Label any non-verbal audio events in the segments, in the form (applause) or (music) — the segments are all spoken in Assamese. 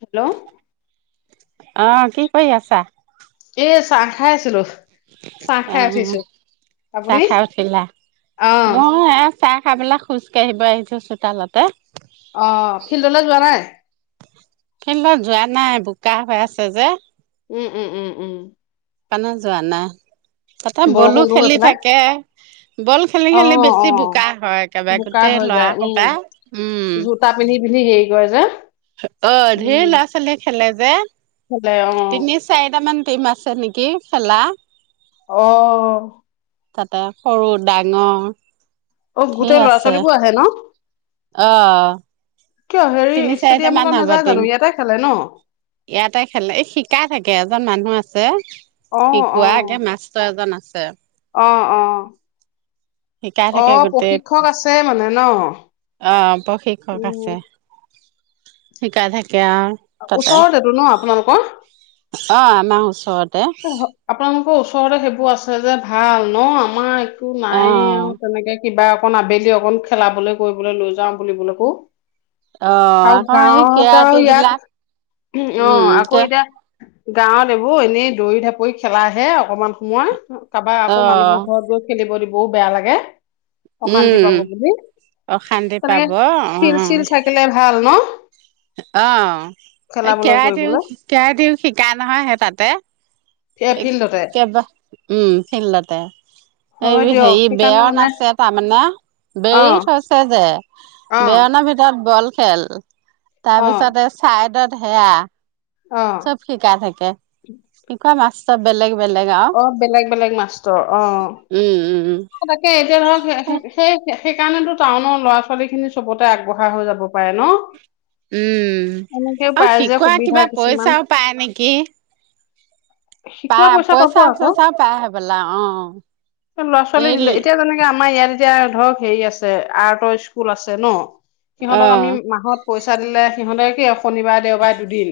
হেল্ল'! অ কি কৰি আছা। এ চাহ খাই আছিলো। চাহ অ খাই উঠিছো চাহ আপুনি খাই‌ উথিলা? অ চাহ খাইাপেলাই খোজ কাঢ়িব আহিছো চোতালতে। অ ফিল্ডলৈ যোৱা নাই ফিলদত যোৱা নাই বোকা হৈ আছে যে, উম উম! উম! উম! সেইকাৰণে যোৱা নাই। তাতে বলো বৰষুণটো হৈ খেলি পেলাই থাকে বল খেলি অ খেলি অ বেছি বোকা হয় একবাৰে বোকা গোটেই হৈ লৰা যায় উম সোপা, উম! কি কয় যে, অ ঢেৰ উম ল'ৰা ছোৱালীয়ে খেলে যে ভালে অ তিনি চাৰিট মান (unintelligible) অ'। তাতে সৰু ডাঙৰ। অ', ঢেৰ গোটেই লৰা আছে, ছোৱালীবোৰ আহে ন। অ'। কিয় তিনি হেৰি চাৰিটামান ষ্টেডিয়ামলৈ হ'ব নাযায় টিম। জানো ইয়াতে খেলে ন। ইয়াতে খেলে, এই শিকাই থাকে এজন মানুহ আছে অ অ শিকোৱা একে মাষ্টৰ এজন আছে। ছে অ', অ'। শিকাই অ থাকে গোটেই প্ৰশিক্ষক আছে মানে ন অ ', প্ৰশিক্ষক উম আছে শিকাই থা ওচৰৰতটো ন আপোনালোকৰ। অ', আমাৰ ওচৰ (unintelligible) আকৌ ওচৰতে সেইবোৰ আছে যে ভাল ন আমাৰ এ কো অ নাইয়ে আৰু তেনেকে। কিবা অকণ আবেলি অকন খেলাবলৈ কৰিবলৈ লৈ যাও বুলিবলৈ কো। অ', আকৌ এ আৰু ইয়াত কেৰাতিবিলাক অ উম আকৌ কে এতিয়া গাঁৱত এইবোৰ এনেই দৌৰি ঢাপৰি খেলাাহে অকমান সময়। তাৰপা অ আকৌ মানুহৰ ঘৰত গৈ খেলিব দি বও বেয়া লাগে। অশান্তি উম পাব বুলি অশান্তি তেনেকে পাব অ ফিল-চিল থাকিলে ভাল ন। অ', এই খেলাবলৈ কেৰাইটিও কৰিবলৈ কেৰাইটিও ফিল্ডতে একেবা উম। (unintelligible) (unintelligible) হয় দিয়ক হেৰি সেইকাৰণে বেৰন মানে আছে তাৰমানে অ বেৰি থৈছে যে। অ বেৰনৰ ভিতৰত বল খেল। অ তাৰপিছত চাইডত সেয়া। অ চব শিকা থাকে। (unintelligible) অ 'বেলেগ উম উম তাকে এতিয়া ধৰ উম (unintelligible) সেইকাৰণেতো টাউনৰ ল'ৰা ছোৱালী খিনি চবতে আগবঢ়া হৈ যাব পাৰে ন? উম, এনেকেও আৰু পাই যে শিকোৱা সুবিধা কিবা কিছুমান পইচাও পায় নেকি? শিকোৱা পায়, পইচা পাব আকৌ পইচা-সৈচা পায় হবলা, অ। চলি এই দিলে, এতিয়া যেনেকে আমাৰ ইয়াৰ এতিয়া ধৰক হেৰি আছে, আৰ্টৰ স্কুল আছে ন। অ সিহঁতক আমি মাহত পইচা দিলে সিহঁতে কি শনিবাৰ দেওবাৰ, দুদিন।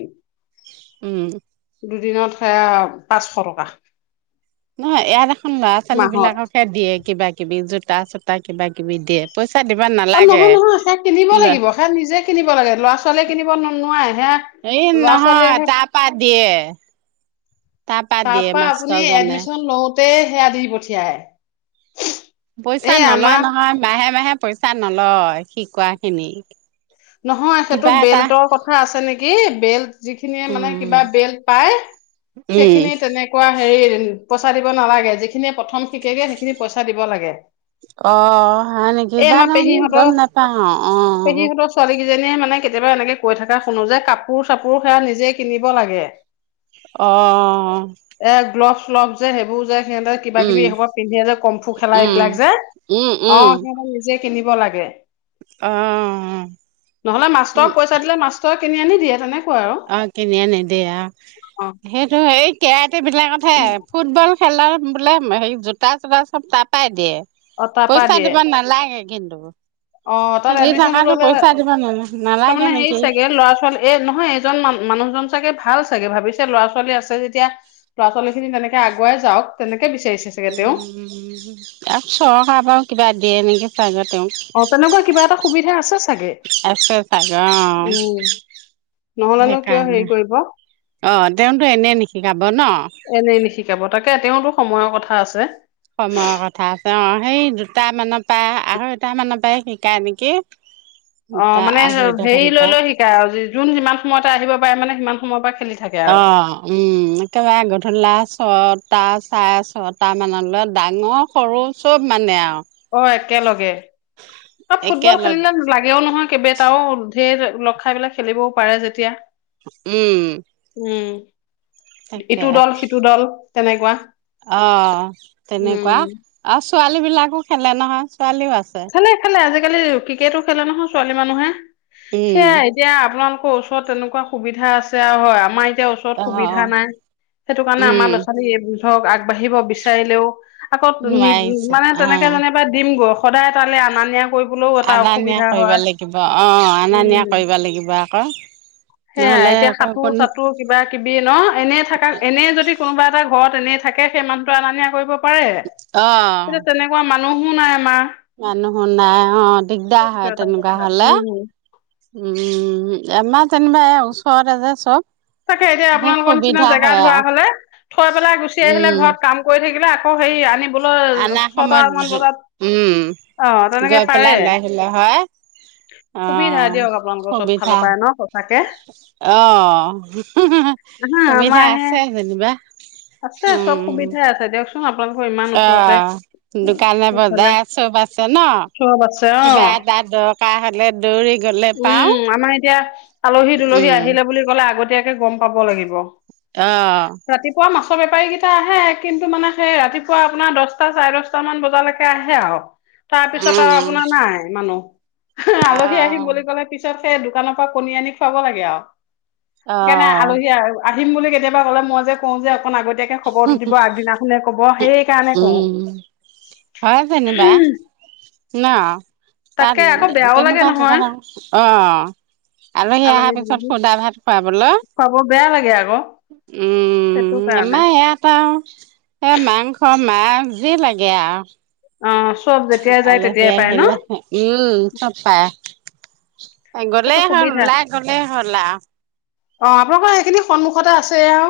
উম দুদিনত সেয়া পাঁচশ টকা। নহয়, ইয়াত এখন ল'ৰা ছোৱালী মাহত বিলাককে দিয়ে। কিবা কিবি জোতা চোতা কিবা কিবি দিয়ে। পইচা দিব নালাগে অ'নহয় নহয়, সেই কিনিব লাগিব সেয়া নিজে কিনিব লাগে। ল'ৰা ছোৱালীয়ে কিনিব ন নোৱাৰে। সেয়া এই ল'ৰা ছোৱালীয়ে নহয়, তাৰ পা দিয়ে। তাৰ পৰা আপুনি এডমিচন লওতে সেয়া দি পঠি (unintelligible) পইচা নলয় নহয়, মাহে মাহে পইচা নলয়। শিকোৱা খিনি। নহয়, সেইটো কিবা এটা বেল্টৰ কথা আছে নেকি, বেল্ট যিখিনিয়ে মানে উম কিবা বেল্ট পাই উম সেইখিনি তেনেকুৱা হেৰি পইচা দিব নালাগে। যিখিনিয়ে প্ৰথম শিকেগে সেইখিনি পয়চা দিব লাগে। অ, হয় নেকি, এই আমাৰ জানো পেহীহঁতৰ গম নাপাও অ'অ'অ। কিজনীয়ে মানে কেতিয়াবা এনেকে কৈ থকা শুনো যে কাপোৰ চাপোৰ সেয়া নিজে কিনিব লাগে। অঁ অঁ। গ্লবচ যে সেইবোৰ যে সিহঁতে কিবা কিবি এইসোপা পিন্ধে যে কমফু খেলা উম এইবিলাক যে, উম অ' সিহঁতে নিজে কিনিব লাগে। অ', অ' অ'। নহলে মাষ্টৰক পইচা দিলে মাষ্টৰে কিনি আনি দিয়ে তেনে। অ' কিনি আনি দিয়ে অ', অ', সেইটো এই (unintelligible) (unintelligible) ফুটবল খেলৰ বোলে হেৰি জোতা চোতা চব তাৰপাই দিয়ে। অ', তাৰপা পইছা দিয়ে দিব নালাগে। কিন্তু। অ, তাত খেলি এডমিশনটো থকাতো ললে পইচা দিব নালাগে তাৰমানে হেৰি নেকি চাগে ল'ৰা ছোৱালী এ, নহয়, এজন মানুহ। মানুহজন চাগে ভাল চাগে ভাবিছে ল'ৰা-ছোৱালী আছে যেতিয়া ল'ৰা-ছোৱালী খিনি তেনেকে আগুৱাই যাওক তেনেকে। বিচাৰিছে চাগে উ, তেওঁ একচৰ খাব কিবা দিয়ে নেকি? (inaudible) অ' তেনেকুৱা কিবা এটা সুবিধা আছে চাগে। আছে চাগৈ অ', উম, নহলেনো কিয় হেৰি সেইকাৰণে কৰিব। অ', তেওঁতো এনেই নিশিকাব ন এনেই নিশিকাব তাকে, তেওঁতো? সময়ৰ কথা আছে। সময়ৰ কথা আছে। অ' সেই দুট মানৰ পৰা, আঢ়ৈ তা মানৰ পৰাই শিকাই নেকি? অ' দুটা মানে আঢ়ৈটা হেৰি মানৰ পৰা লৈ-লৈ শিকাই আৰু যোন, যিমান সময়তে আহিব পাৰে মানে সিমান সময় বা অ' উম, একেবাৰে গধূল লা ছটা, চাৰে ছটামানলৈ ডাঙৰ, সৰু চব মানে আৰু। অ' একেলগে আৰু ফুটবল একেলগ খেলিলে লাগেও নহয় কেবটাও। ধেই ল খাই বিলাক খেলিবও পাৰে যেতিয়া। উম। উম। তাকে ইটো দল, সিটো দল। তেনেকুৱা। অ' তেনেকুৱা উম অ', ছোৱালী বিলাকো খেলে নহয়। ছোৱালীও আছে খেলে-খেলে আজিকালি ক্ৰিকেটো খেলে নহয়। ছোৱালী, মানুহে। সেয়া উম। এতিয়া আপোনালোকৰ ওছ তেনেকুৱা সুবিধা আছে আৰু হয়, আমাৰ এতিয়া ওচৰত অ সুবিধা নাই, সেইটো কাৰণে আমাৰ ল'ৰা উম চোৱালী বুজ ধৰক, আগবাঢ়িব বিচাৰিলেও। শাকত নি নোৱাৰিছে মানে, অ তেনেকৈ যেনিবা দিম সদায় তালৈ, আনা-নিয়া। আনা, নিয়া কৰিব লাগিব অ, আনা নিয়া উম। কৰিব লাগিব। আকৌ সেয়া নহ'লে এতিয়া আকৌ কোন সাঁতোৰ-চাতোৰ কিবা-কিবি ন এনে থাকা এনে যদি কোনোবা এটা ঘৰত এনে থাকে, সেই মানুহটো আনা-নিয়া কৰিব। পাৰে অ তেনেকুৱা মানুহ। মানুহো নাই আমাৰ। মানুহো নাই অ' দিগদাৰ হয় সেইটো এটা তেনেকুৱা কথা। হ'লে। উম উম, আমাৰ চেমবা ওচৰতে যে চব তাকে এতিয়া সেই আপোনালোকৰ নিচিনা সুবিধা জেগা হয় ধৰা আৰু হ'লে, থৈ পেলাই গুচি আহিলে উম ঘৰত কাম কৰি থাকিলে। সেই আনিবলৈ আনা ছটা মান সময়ত বজাত, উম অ' তেনেকে গৈ পাৰে। পেলাই লৈ আহিলে হয় অ সুবিধা দিয়ক আপোনালোকৰ চব সুবিধা ফালৰ পৰা ন সঁচাকে। হু! হু! হু! হা সুবিধা আমাৰ হে আছে যেনিবা। আছে চব উম সুবিধাই আছে। দিয়কচোন আপ অ'! দোকানে ইফালে বজাৰ চব আছে ন'। চব আছে কিবা অ এটা দৰকাৰ হ'লে দৌৰি গ'লে উম পাওঁ। আমাৰ এতিয়া উম! এ, গম পাব লাগিব। অ'! ৰাতিপুৱা মাছৰ বেপাৰী কেইটা আহে। কিন্তু মানে, সেই ৰাতিপুৱা আপোনাৰ দহটা চাৰে দহটা মান বজালৈকে আহে আৰু। তাৰপিছত উম, আৰু আপোনাৰ নাই মানুহ। আলহী আহিম অ'। বুলি ক'লে পিছত এ, দোকানৰ পৰা কণী আনি খুৱাব লাগে আৰু। সেইকাৰণে অ' আলহী আ আহিম বুলি কেতিয়াবা ক'লে! মই যে (unintelligible) খবৰটো দিব আগদিনাখনে ক'ব সেইকাৰণে কওঁ উম, হয়। যেনিবা ন'! তাত তাকে আকৌ বেয়াও লাগে তেনেকুৱা নহয় কেতিয়াবা অ'! আলহী অহাৰ পিছত সোধা ভাত খুৱাবলৈ। খুৱাব বেয়া লাগে আকৌ সেইটো উম'! কাৰণে আমাৰ ইয়াপা আৰু এ, মাংস (unintelligible) লাগে আৰু। অ', চব যেতিয়াই যায় আলহী তেতিয়াই পায় ন? আহিলে, উম, চব পায়। গ'লে সেইটো হ'ল, সুবিধা। ওলাই গ'লে হ'ল আৰু। অ'! আপোনালোকৰ এইখিনি সন্মুখতে আছে আৰু।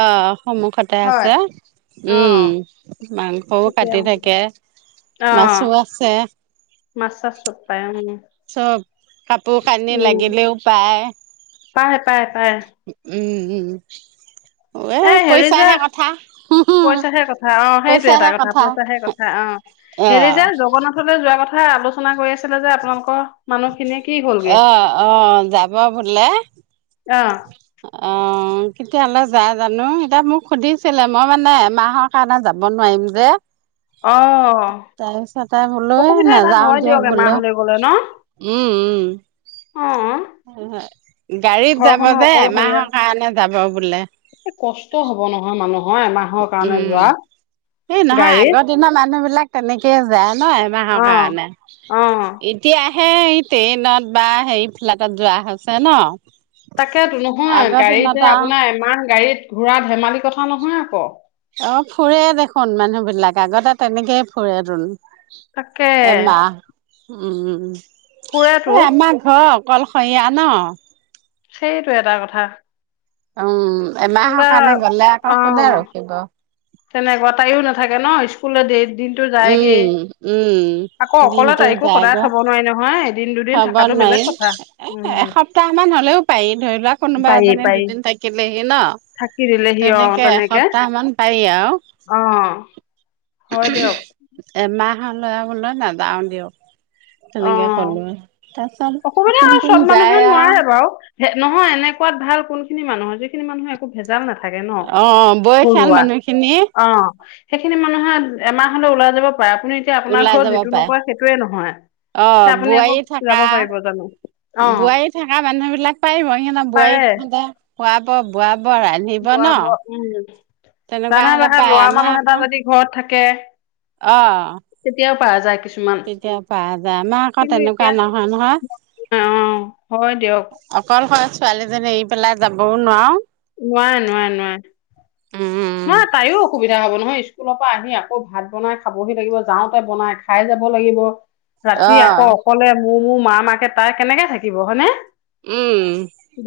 অ'! সন্মুখতে হয়, আছে। উম, অ', মাংসও ঠিকে কাটি অ', থাকে। অ মাছো আছে। মাছ চাছ চব পায় উম, চব কাপোৰ কানি উম, লাগিলেও পায়। পায়, পায়, পায়। উম! উম! এ, হেৰি যে, পইচাহে কথা। পইচাহে কথা, অ'! সেইটোৱেই এটা কথা পইচাহে কথা, অ'! হেৰি যে অ', জগন্নাথলৈ যোৱা কথা (unintelligible) আলোচনা কৰি আছিলে যে আপোনালোকৰ মানুহখিনিয়ে কি হ'লগে? অ'! অ'! যাব বোলে। অ', অঁ! কেতিয়ালে যায় জানো? এতিয়া মোক সুধিছিলে! মই মানে, এমাহৰ কাৰণে যাব নোৱাৰিম যে। অ', তাৰ পিছত, বোলো অসুবিধা এটা নাযাওঁ হয় দিয়ক বোলো। এমাহলৈ গ'লে ন? উম! উম! অ', গাড়ীত যাব ঘৰখনো যে অকলশৰীয়া এমাহৰ কাৰণে যাব বোলে। এ কষ্ট হব নহয় মানুহৰ এমাহৰ কাৰণে উম যোৱা সেই নহয় গাড়ীত আগৰ দিনৰ মানুহ বিলাক তেনেকে যায়। ন এমাহৰ অ কাৰণে অ এতিয়া হে ই ট্ৰেইনত বা হেৰি ফ্লাইটত যোৱা হৈছে ন? তাকেতো। নহয়, আগৰ গাড়ী যে দিনত আৰু আপোনাৰ এমাহ গাড়ীত ঘূৰা ধেমালি কথা নহয় আকৌ। অ', ফুৰে দেখোন মানুহ বিলাক। আগতে তেনেকেই ফুৰে তোন। তাকে, উহুম উম। ফুৰেতো এ আমাৰ ঘৰ কলশৰীয়া ন। সেইটো এটা কথা উম। কোনোবা এমাহৰ কাৰণে গলে অ আকৌ কোনে ৰখিব। তেনেকুৱা। তায়ো নাথাকে ন। স্কুললে ডেৰি দিনটো যায়গে। উম উম আকৌ অকলে তাইকো সদায় থব নোৱাৰি নহয়। এদিন দুদিন হব থকাটো বেলেগ নোৱাৰিম। কথা এ উম এসপ্তাহ মান হলেও পাৰি। ধৰি লোৱা কোনোবা পাৰি এজনে পাৰি দুদিন থাকিলে কে ন। থাকি দিলেহি অ তেনেকে এসপ্তাহ মান পাৰি অ হয় আৰু। দিয়ক এমাহ ধান লৰাবলৈ নাযাওঁ দিয়ক। তেনেকে কলো আৰু। অকমানে আৰু চব মানুহে আৰু নোৱাৰে বাৰু ন নহয় এনেকুৱা ভাল কোন খিনি মানুহ যিখিনি মানুহ একো ভেজাল নাথাকে ন অ বয়সীয়াল ঘৰুৱা মানুহখিনি অ সেইখিনি মানুহে এমাহ হলে ওলাই যাব আপুনি এতিয়া আপোনাৰ ওলাই ঘৰত যাব যিটো পাৰে নকৰে সেইটোৱে নহয়। তে অ', আপুনি আকৌ বোৱাৰী থাকা যাব পাৰিব জানো অ বোৱাৰী থাকা মানুহ বিলাক পাৰে প্ৰায় সিহঁতে খুৱাব বোৱাব ৰান্ধিব ন বোৱাব উম তেনেকুৱা জানা হলে নহয় পায় ল'ৰা মানুহ এটা যদি ঘৰত থাকে অঁ, পোৱা যায় কিছু তেতিয়া পাৰা যায় আমা আকৌ তেনেকুৱা এতিয়া নহয় নহয় অ হয় দিয়ক অকল সৰে ছোৱালীজনী এৰি পেলাই যাবও নোৱাৰ। নোৱাৰে নোৱাৰে নোৱাৰে। উম উম মই স্কুলৰ পৰা আহি আকৌ ভাত বনাই খাবহি লাগিব যাওঁতে বনাই খাই যাব লাগিব। ৰাতি আকৌ অ অকলে। মো মো মা মাকে তাই কেনেকে থাকিব হয়নে। উম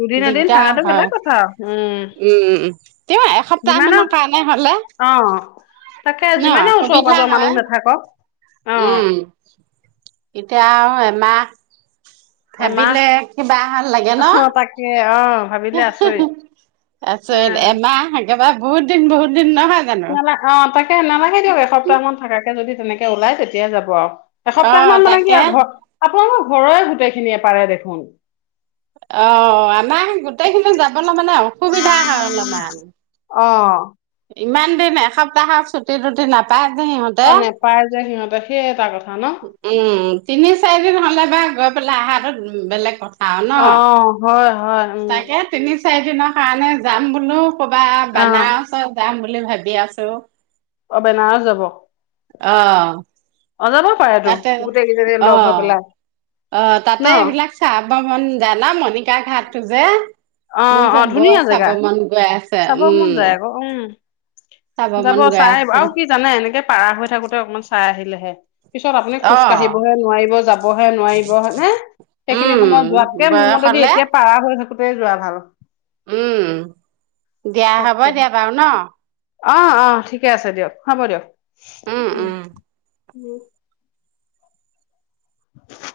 দুদিন এদিন দিগদাৰ থকাটো হয়, বেলেগ কথা উম উম তেওঁ এসপ্তাহ যিমানে মানৰ কাৰনে হ'লে। অ'। তাকে ন' যিমানে ওচৰ সুবিধা পাজৰ মানুহ হয়, নাথাকক অ উম এতিয়া আৰু এমাহ এমাহ ভাবিলে কিবাহে লাগে ন' অ তাকে অ ভাবিলে আচৰিত অ আচৰিত এমাহ একেবাৰে বহুত দিন বহুত দিন নহয় জানো। এই নালাগে দিয়ক এসপ্তাহ মান থাকাকে যদি তেনেকে ওলাই তেতিয়াই যাব আৰু। অ এসপ্তাহ মান মানে কি তাকে আৰু ঘৰত আপোনালোকৰ ঘৰৰে গোটেইখিনিয়ে পাৰে দেখোন। অ' আমাৰ গোটেইখিনি যব‌ বল অলপ মানে অসুবিধা হয় অলপমান। অ ইমান দিন এসপ্তাহত ছুটি টি নাপায়। (inaudible) তে, সেই এটা কথা‌ উম, তিনি চাৰিদিন হ'লে বা গৈ পেলাই আহাতো বেলেগ কথ অ', হয়, হয়, উম। চাৰিদিনৰ কাৰণে যাম বোলো ক'বা বানাৰচত যাম বুলি লি ভাবি আছোঁ অ, বেনাৰচ যাব? অ' অ যাব পাৰেতো তাতে, গোটেই কেইজনী লগ হৈ অ', পেলাই অ ন তাতে এইবিলাক চাব মন যায় ন মণিকা ঘাট টো যে মোৰ অ', যে অ', বৰ ধুনীয়া চাব জেগা। মন গৈ আছে চাব মন যায় উম আকৌ, উম। চাব যাব মন গৈ চাই আহিব। আছে আৰু কি জানে, এনেকে পাৰা হৈ থাকোতে অকমান চাই আহিলেহে পিছত আপুনি অ খোজ কাঢ়িবহে নোৱাৰিব, যাবহে নোৱাৰিব হয়নে? সেইখিনি উম সময়ত যোৱাতকে মোৰ বয়স মতেদি হলে এতিয়া পাৰা হৈ থাক কোতেই যোৱা ভাল। উম, দিয়া, হ'ব দিয়া বাৰু ন'। অ'-অ', ঠিকে আছে দিয়ক, হ'ব দিয়ক। উম। উম্। (inaudible)